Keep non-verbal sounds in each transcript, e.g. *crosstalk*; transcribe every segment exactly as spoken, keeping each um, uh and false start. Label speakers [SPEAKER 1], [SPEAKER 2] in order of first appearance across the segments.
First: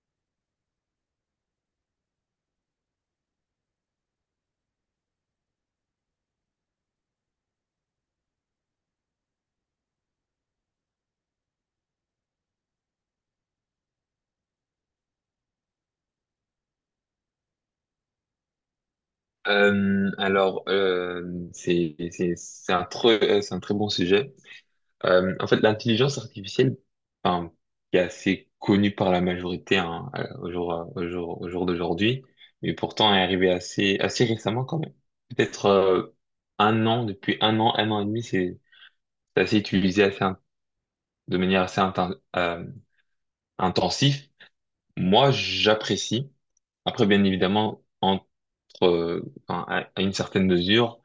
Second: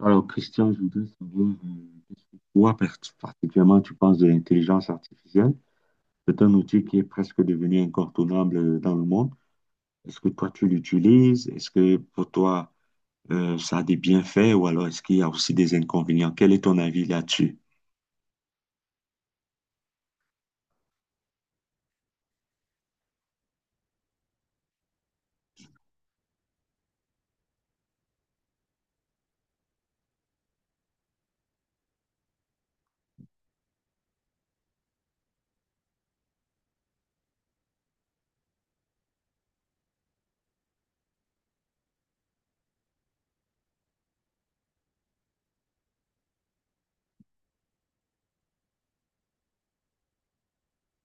[SPEAKER 1] Alors, Christian, je voudrais savoir euh, pourquoi par- particulièrement tu penses de l'intelligence artificielle. C'est un outil qui est presque devenu incontournable euh, dans le monde. Est-ce que toi, tu l'utilises? Est-ce que pour toi, euh, ça a des bienfaits ou alors est-ce qu'il y a aussi des inconvénients? Quel est ton avis là-dessus?
[SPEAKER 2] Euh, alors, euh, c'est c'est- c'est un, très- euh, c'est un très bon sujet. Euh, en fait, l'intelligence artificielle, enfin, qui est assez connue par la majorité hein, euh, au jour, euh, au jour, au jour d'aujourd'hui, mais pourtant est arrivée assez, assez récemment quand même. Peut-être euh, un an, depuis un an, un an et demi, c'est c'est assez utilisé assez, in- de manière assez inten- euh, intensive. Moi, j'apprécie. Après, bien évidemment, entre, euh, enfin, à, à une certaine mesure,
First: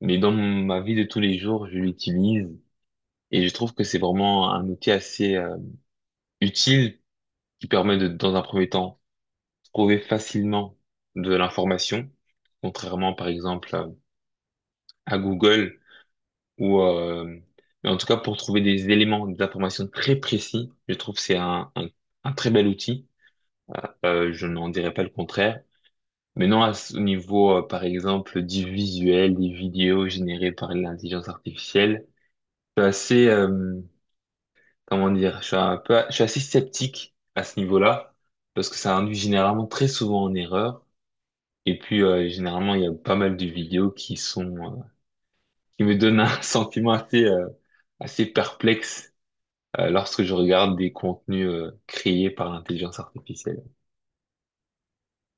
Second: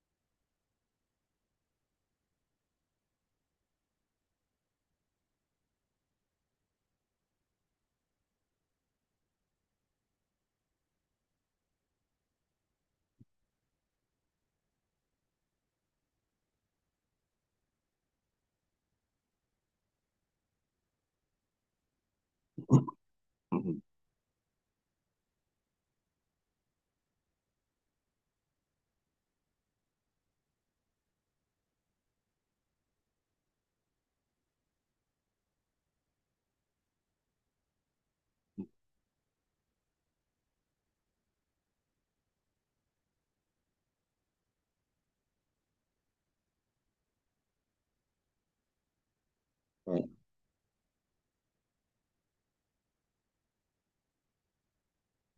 [SPEAKER 2] mais dans ma vie de tous les jours, je l'utilise et je trouve que c'est vraiment un outil assez euh, utile qui permet de, dans un premier temps, trouver facilement de l'information, contrairement, par exemple, à, à Google ou, euh, mais en tout cas, pour trouver des éléments d'information très précis, je trouve que c'est un, un, un très bel outil.
[SPEAKER 1] Mhm.
[SPEAKER 2] Euh, je n'en dirais pas le contraire. Mais non, à ce niveau, euh, par exemple, du visuel, des vidéos générées par l'intelligence artificielle, je suis assez, euh, comment dire, je suis un peu, je suis assez sceptique à ce niveau-là, parce que ça induit généralement très souvent en erreur. Et puis, euh, généralement, il y a pas mal de vidéos qui sont, euh, qui me donnent un *laughs* sentiment assez, euh, assez perplexe, euh,
[SPEAKER 1] Ouais.
[SPEAKER 2] lorsque je regarde des contenus, euh, créés par l'intelligence artificielle.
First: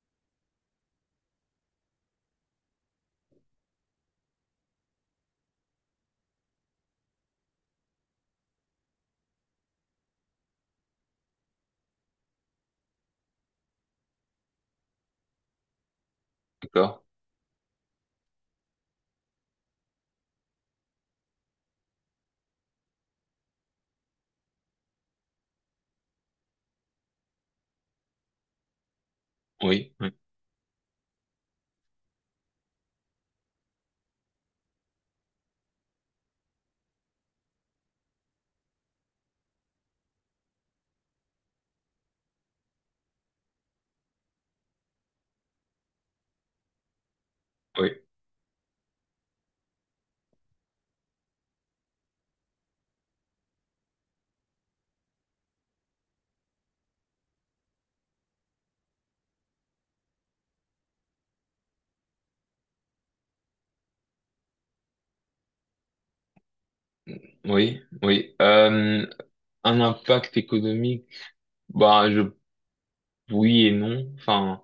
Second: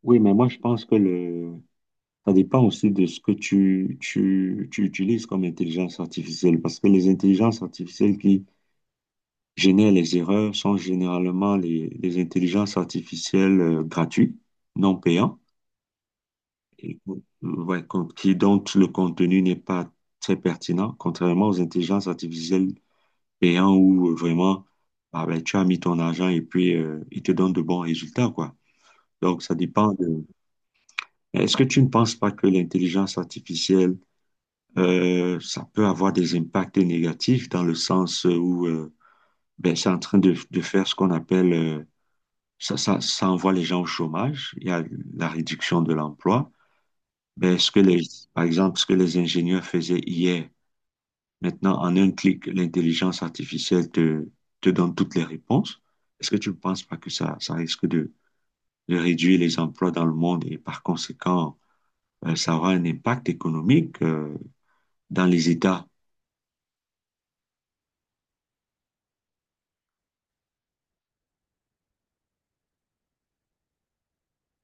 [SPEAKER 1] Oui, mais moi, je pense que le... ça dépend aussi de ce que tu, tu, tu utilises comme intelligence artificielle, parce que les intelligences artificielles qui génèrent les erreurs sont généralement les, les intelligences artificielles euh, gratuites, non payantes, et,
[SPEAKER 2] D'accord?
[SPEAKER 1] euh, ouais, con- qui, dont le contenu n'est pas très pertinent, contrairement aux intelligences artificielles payantes où euh, vraiment ah ben, tu as mis ton argent et puis euh, ils te donnent de bons résultats, quoi. Donc, ça dépend
[SPEAKER 2] Oui, oui,
[SPEAKER 1] de... Est-ce que tu ne penses pas que l'intelligence artificielle, euh, ça peut avoir des impacts négatifs dans le sens où euh, ben, c'est en train de, de faire ce qu'on appelle... euh, Ça, ça, ça envoie les gens au chômage. Il y a la réduction de l'emploi. Ben, ce que
[SPEAKER 2] oui.
[SPEAKER 1] les, Par exemple, ce que les ingénieurs faisaient hier, maintenant, en un clic, l'intelligence artificielle te, te donne toutes les réponses. Est-ce que tu ne penses pas que ça, ça risque de, de réduire les emplois dans le monde et par conséquent, euh, ça aura un impact économique, euh, dans les États?
[SPEAKER 2] Oui, oui. Euh, un impact économique, bah je oui et non. Enfin,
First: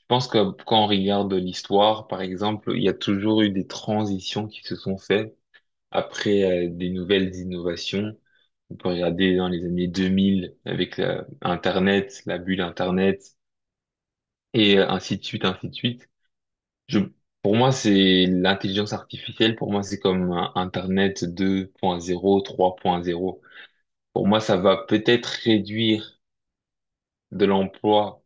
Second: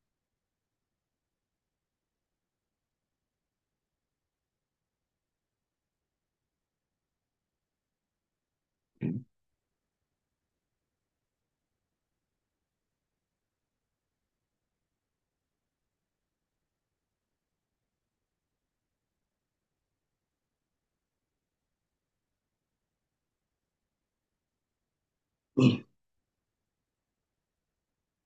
[SPEAKER 2] je pense que quand on regarde l'histoire, par exemple, il y a toujours eu des transitions qui se sont faites après euh, des nouvelles innovations. On peut
[SPEAKER 1] Mhm.
[SPEAKER 2] regarder dans les années deux mille avec la- Internet, la bulle Internet et euh, ainsi de suite, ainsi de suite. Je, pour moi, c'est l'intelligence artificielle. Pour moi, c'est comme euh, Internet deux point zéro, trois point zéro. Pour moi, ça va peut-être réduire de l'emploi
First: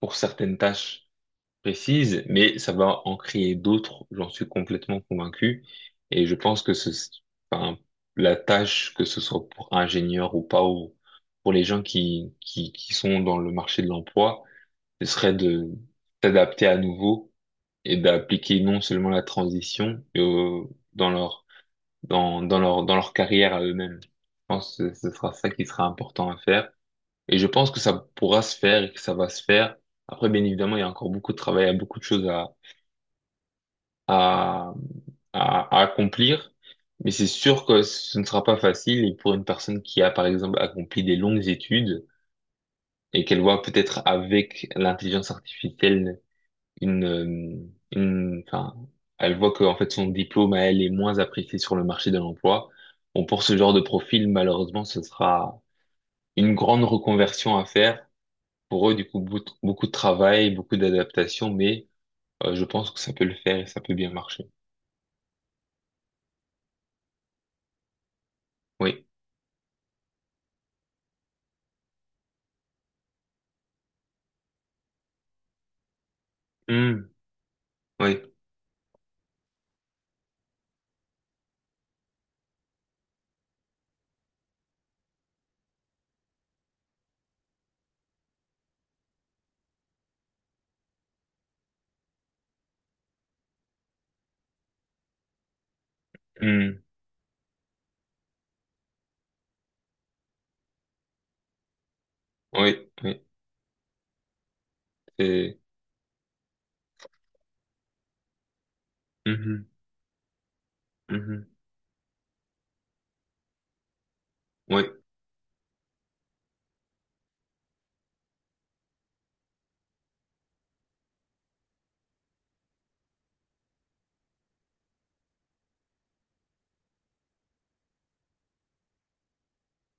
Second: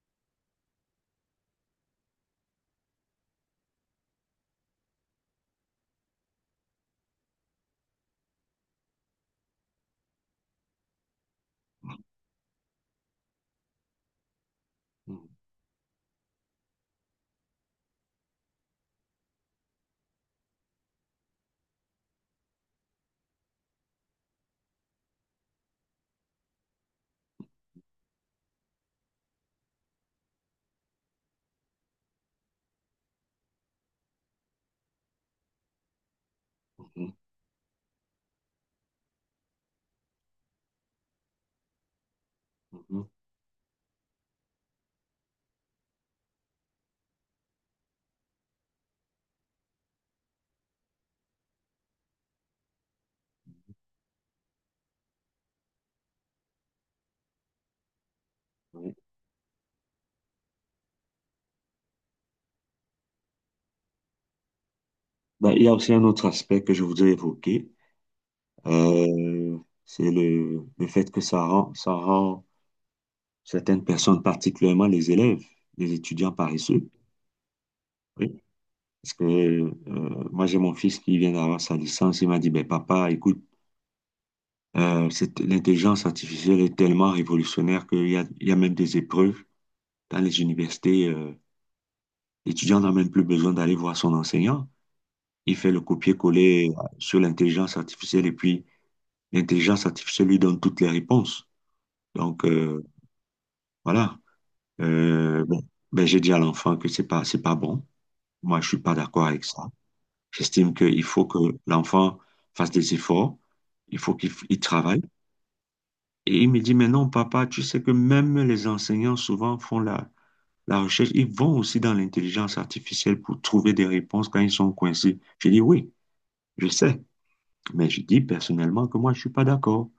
[SPEAKER 2] pour certaines tâches précises, mais ça va en créer d'autres, j'en suis complètement convaincu. Et je pense que ce, enfin, la tâche, que ce soit pour ingénieur ou pas, ou pour les gens qui, qui, qui sont dans le marché de l'emploi, ce serait de s'adapter à nouveau et d'appliquer non seulement la transition, mais au- dans leur, dans, dans leur, dans leur carrière à eux-mêmes. Je pense que ce sera ça qui sera important à faire. Et je pense que ça pourra se faire et que ça va se faire. Après, bien évidemment, il y a encore beaucoup de travail, il y a beaucoup de choses à, à, à, à accomplir. Mais
[SPEAKER 1] Mhm.
[SPEAKER 2] c'est sûr que ce ne sera pas facile. Et pour une personne qui a, par exemple, accompli des longues études
[SPEAKER 1] Mhm.
[SPEAKER 2] et qu'elle voit peut-être avec l'intelligence artificielle une, euh, une, enfin, elle voit que, en fait, son diplôme à elle est moins apprécié sur le marché de l'emploi. Bon, pour ce genre de profil, malheureusement, ce sera une grande reconversion à faire. Pour
[SPEAKER 1] Oui.
[SPEAKER 2] eux, du coup, beaucoup beaucoup de travail, beaucoup d'adaptation, mais euh, je pense que ça peut le faire et ça peut bien marcher.
[SPEAKER 1] Ben, il y a aussi un autre aspect que je voudrais évoquer.
[SPEAKER 2] Oui.
[SPEAKER 1] Euh, c'est le, le fait que ça rend, ça rend certaines personnes, particulièrement les élèves, les étudiants paresseux.
[SPEAKER 2] Hmm. Oui.
[SPEAKER 1] Oui. Parce que euh, moi, j'ai mon fils qui vient d'avoir sa licence. Il m'a dit, ben, papa, écoute, euh, cette- l'intelligence artificielle est tellement révolutionnaire qu'il y a, il y a même des épreuves dans les universités. Euh, l'étudiant n'a même plus besoin d'aller voir son enseignant. Il fait le copier-coller
[SPEAKER 2] Hmm.
[SPEAKER 1] euh, sur l'intelligence artificielle et puis l'intelligence artificielle lui donne toutes les réponses. Donc, euh,
[SPEAKER 2] Oui. Oui.
[SPEAKER 1] voilà. Euh,
[SPEAKER 2] C'est-
[SPEAKER 1] bon, ben j'ai dit à l'enfant que c'est pas, c'est pas bon. Moi, je suis pas d'accord avec ça.
[SPEAKER 2] Mhm.
[SPEAKER 1] J'estime qu'il faut que
[SPEAKER 2] Mhm.
[SPEAKER 1] l'enfant fasse des efforts. Il faut qu'il f- il
[SPEAKER 2] Oui.
[SPEAKER 1] travaille. Et il me dit, mais non, papa, tu sais que même les enseignants souvent font la, la recherche. Ils vont aussi dans l'intelligence artificielle pour trouver des réponses quand ils sont coincés. J'ai dit, oui, je sais. Mais je dis personnellement que moi, je suis pas d'accord.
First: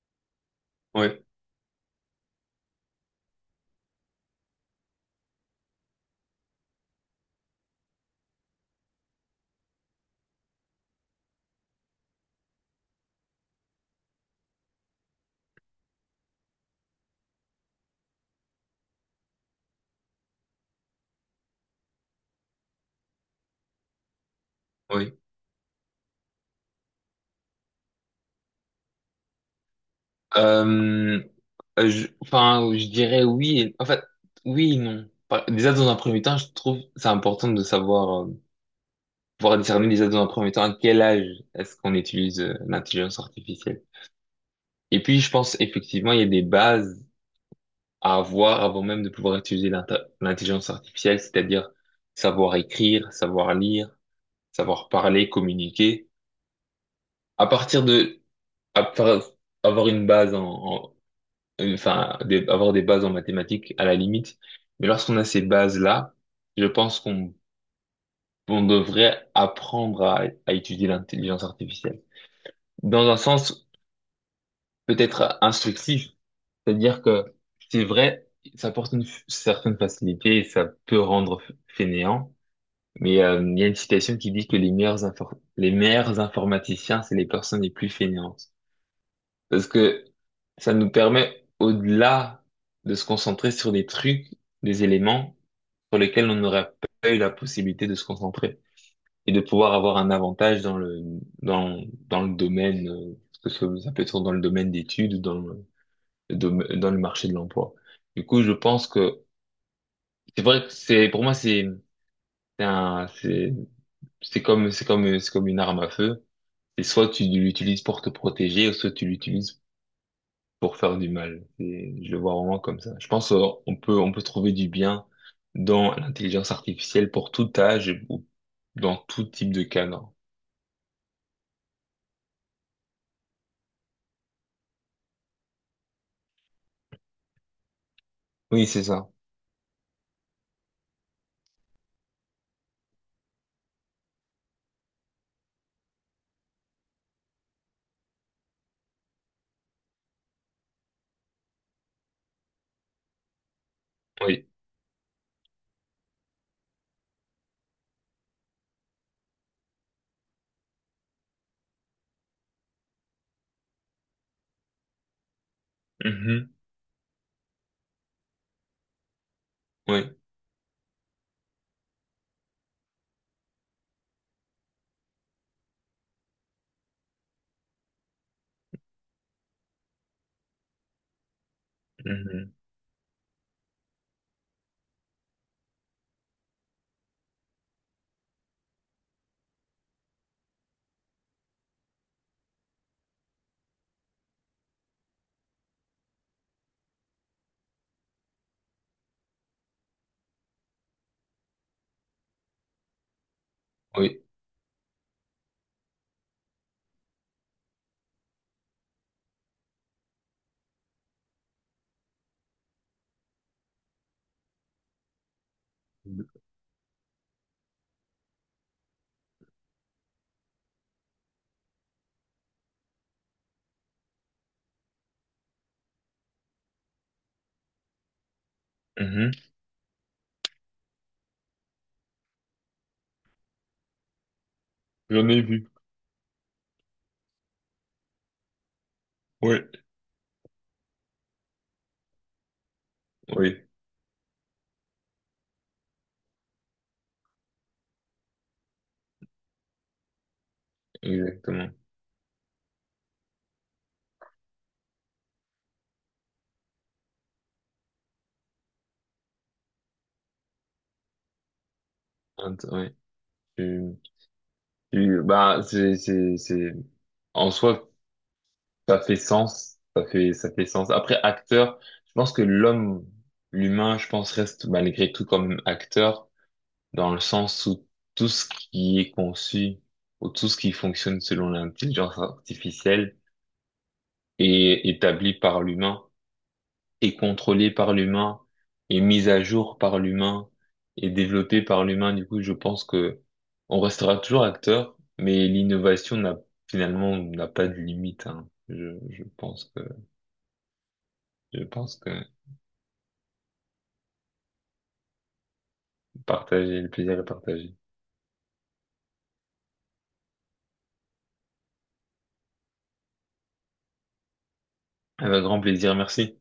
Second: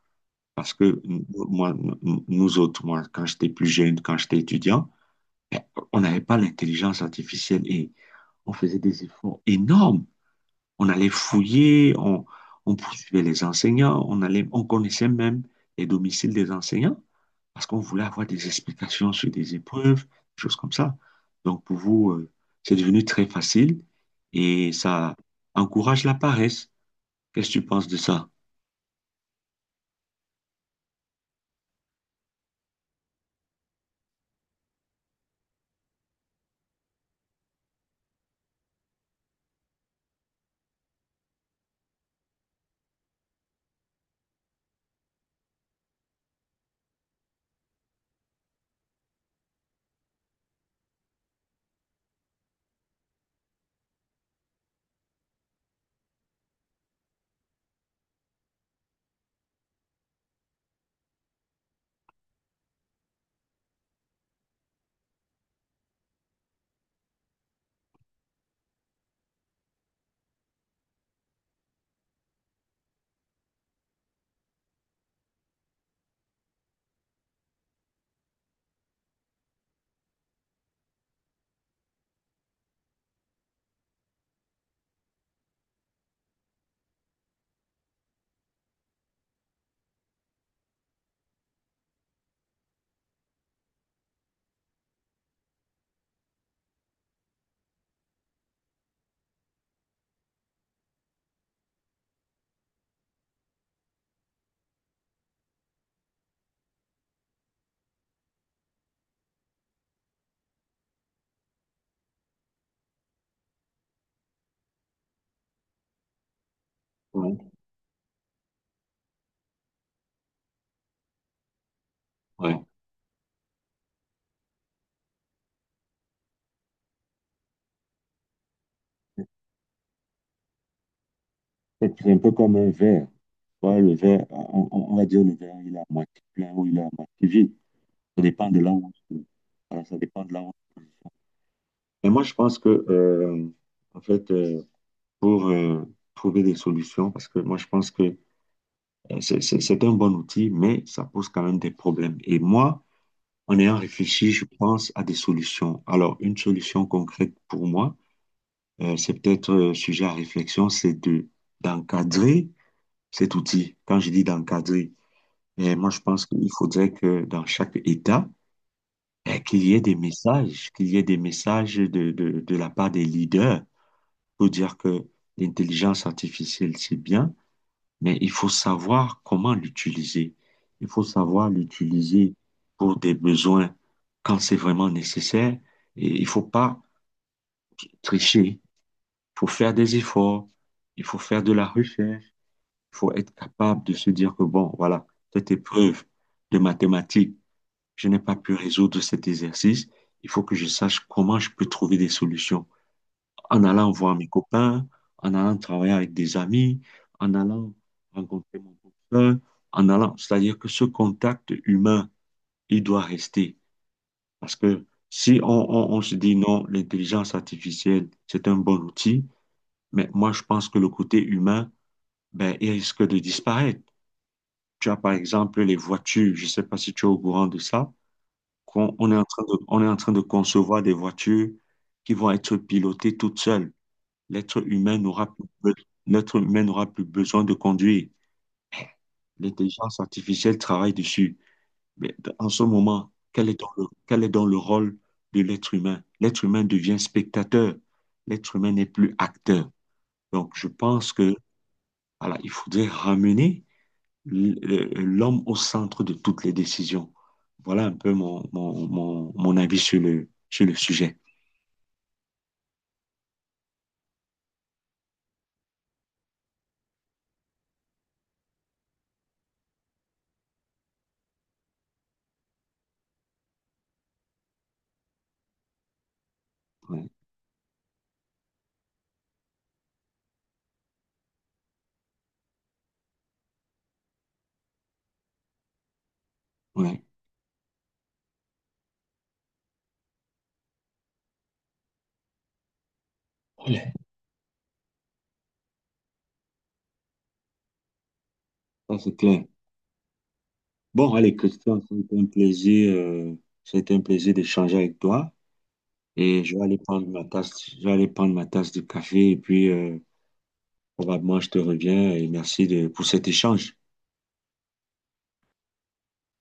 [SPEAKER 1] Parce que
[SPEAKER 2] Oui.
[SPEAKER 1] n- moi, n- nous autres, moi, quand j'étais plus jeune, quand j'étais étudiant, on n'avait pas l'intelligence artificielle et on faisait des efforts énormes. On allait fouiller, on, on poursuivait les enseignants, on allait, on connaissait même les domiciles des enseignants parce qu'on voulait avoir des explications sur des épreuves, des choses comme ça. Donc pour vous, euh, c'est devenu très facile et ça
[SPEAKER 2] Oui.
[SPEAKER 1] encourage la paresse. Qu'est-ce que tu penses de ça?
[SPEAKER 2] Euh, euh, je, enfin, je dirais oui. et- En fait, oui et non. Par- Déjà, dans un premier temps, je trouve c'est important de savoir, euh, pouvoir discerner déjà dans un premier temps à quel âge est-ce qu'on utilise euh, l'intelligence artificielle. Et puis, je pense effectivement, il y a des bases à avoir avant même de pouvoir utiliser l'inta- l'intelligence artificielle, c'est-à-dire savoir écrire, savoir lire, savoir parler, communiquer. À partir de à par- avoir une base en, en- enfin des- avoir des bases en mathématiques à la limite, mais lorsqu'on a ces bases-là, je pense qu'on on devrait apprendre à, à étudier l'intelligence artificielle. Dans un sens peut-être instructif, c'est-à-dire que c'est vrai, ça apporte une f- certaine facilité et ça peut rendre f- fainéant. Mais euh, il y a une citation qui dit que les meilleurs infor- les meilleurs informaticiens, c'est les personnes les plus fainéantes. Parce que ça nous permet, au-delà de se concentrer sur des trucs, des éléments sur lesquels on n'aurait pas eu la possibilité de se concentrer et de pouvoir avoir un avantage dans le, dans, dans le domaine, euh, que ce- ça peut être dans le domaine d'études ou dans le, le dom- dans le marché de l'emploi. Du coup, je pense que c'est vrai que c'est, pour moi, c'est c'est un, c'est, c'est comme, c'est comme, c'est comme une arme à feu. C'est soit tu
[SPEAKER 1] Ouais.
[SPEAKER 2] l'utilises pour te protéger, soit tu l'utilises pour faire du mal. Et je le vois vraiment
[SPEAKER 1] Ouais.
[SPEAKER 2] comme ça. Je pense euh, on peut on peut trouver du bien dans l'intelligence artificielle pour tout âge ou dans tout type de cadre.
[SPEAKER 1] C'est c'est un peu comme un verre. Ouais, le verre, on, on- on va dire le verre, il est à moitié plein ou il est à moitié vide. Ça dépend de
[SPEAKER 2] Oui,
[SPEAKER 1] là où
[SPEAKER 2] c'est
[SPEAKER 1] on se
[SPEAKER 2] ça.
[SPEAKER 1] trouve. Voilà, ça dépend de là où on se trouve. Et moi, je pense que, euh, en fait, euh, pour euh, trouver des solutions, parce que moi, je pense que euh, c'est c'est- c'est un bon outil, mais ça pose quand même des problèmes. Et moi, en ayant réfléchi, je
[SPEAKER 2] Oui.
[SPEAKER 1] pense à des solutions. Alors, une solution concrète pour moi, euh, c'est peut-être euh, sujet à réflexion, c'est de d'encadrer cet outil. Quand je dis d'encadrer, eh, moi, je pense qu'il
[SPEAKER 2] Mhm.
[SPEAKER 1] faudrait que dans chaque État, eh, qu'il y ait des
[SPEAKER 2] Oui.
[SPEAKER 1] messages, qu'il y ait des messages de, de, de la part des leaders pour dire que l'intelligence artificielle, c'est bien, mais il faut savoir comment l'utiliser. Il faut savoir l'utiliser
[SPEAKER 2] Mhm.
[SPEAKER 1] pour des besoins quand c'est vraiment nécessaire. Et il faut pas tricher. Il faut faire des efforts. Il faut faire de la recherche. Il faut être capable de se dire que, bon, voilà, cette épreuve de mathématiques, je n'ai pas pu résoudre cet exercice, il faut que je sache comment je peux trouver des solutions. En allant voir
[SPEAKER 2] Oui.
[SPEAKER 1] mes copains, en allant travailler avec des amis, en allant rencontrer mon copain, en allant, c'est-à-dire que ce contact humain, il doit rester. Parce que si on, on, on se dit non, l'intelligence artificielle, c'est un bon outil, mais moi, je pense que le côté humain, ben, il risque de disparaître. Tu as par exemple les voitures, je ne sais pas si tu es au courant de ça, qu'on- on est en
[SPEAKER 2] Mhm.
[SPEAKER 1] train de, on est en train de concevoir des voitures qui vont être pilotées toutes seules. L'être humain n'aura
[SPEAKER 2] J'en ai
[SPEAKER 1] plus,
[SPEAKER 2] vu.
[SPEAKER 1] be- L'être humain n'aura plus besoin de conduire.
[SPEAKER 2] Oui.
[SPEAKER 1] L'intelligence artificielle travaille dessus. Mais d- en ce moment, quel est
[SPEAKER 2] Oui.
[SPEAKER 1] donc le, quel est donc le rôle de l'être humain? L'être humain devient spectateur. L'être humain n'est plus acteur. Donc, je pense que,
[SPEAKER 2] Exactement.
[SPEAKER 1] voilà, il faudrait ramener l'homme au centre de toutes les décisions. Voilà un peu mon, mon, mon, mon avis sur le, sur le sujet.
[SPEAKER 2] Int- Oui. Tu- tu- bah, c'est, c'est, c'est, en soi, ça fait sens, ça fait, ça fait sens. Après, acteur, je pense que l'homme, l'humain, je pense, reste malgré tout comme acteur,
[SPEAKER 1] Ouais,
[SPEAKER 2] dans le sens où tout ce qui est conçu, ou tout ce qui fonctionne selon l'intelligence artificielle, est établi par l'humain,
[SPEAKER 1] ouais,
[SPEAKER 2] est contrôlé par l'humain, est mis à jour par l'humain, est développé par l'humain. Du coup, je pense que on
[SPEAKER 1] Allez.
[SPEAKER 2] restera toujours acteur, mais l'innovation n'a, finalement, n'a pas de limite, hein. Je,
[SPEAKER 1] Ça c'est
[SPEAKER 2] je
[SPEAKER 1] clair.
[SPEAKER 2] pense que,
[SPEAKER 1] Bon, allez,
[SPEAKER 2] je
[SPEAKER 1] Christian, ça
[SPEAKER 2] pense
[SPEAKER 1] a
[SPEAKER 2] que
[SPEAKER 1] été un plaisir, euh, ça a été un plaisir d'échanger avec toi. Et je vais aller
[SPEAKER 2] Partager, le
[SPEAKER 1] prendre
[SPEAKER 2] plaisir
[SPEAKER 1] ma
[SPEAKER 2] est
[SPEAKER 1] tasse,
[SPEAKER 2] partagé.
[SPEAKER 1] je vais aller prendre ma tasse de café et puis euh, probablement je te reviens et merci de, pour cet échange.
[SPEAKER 2] Avec grand plaisir, merci.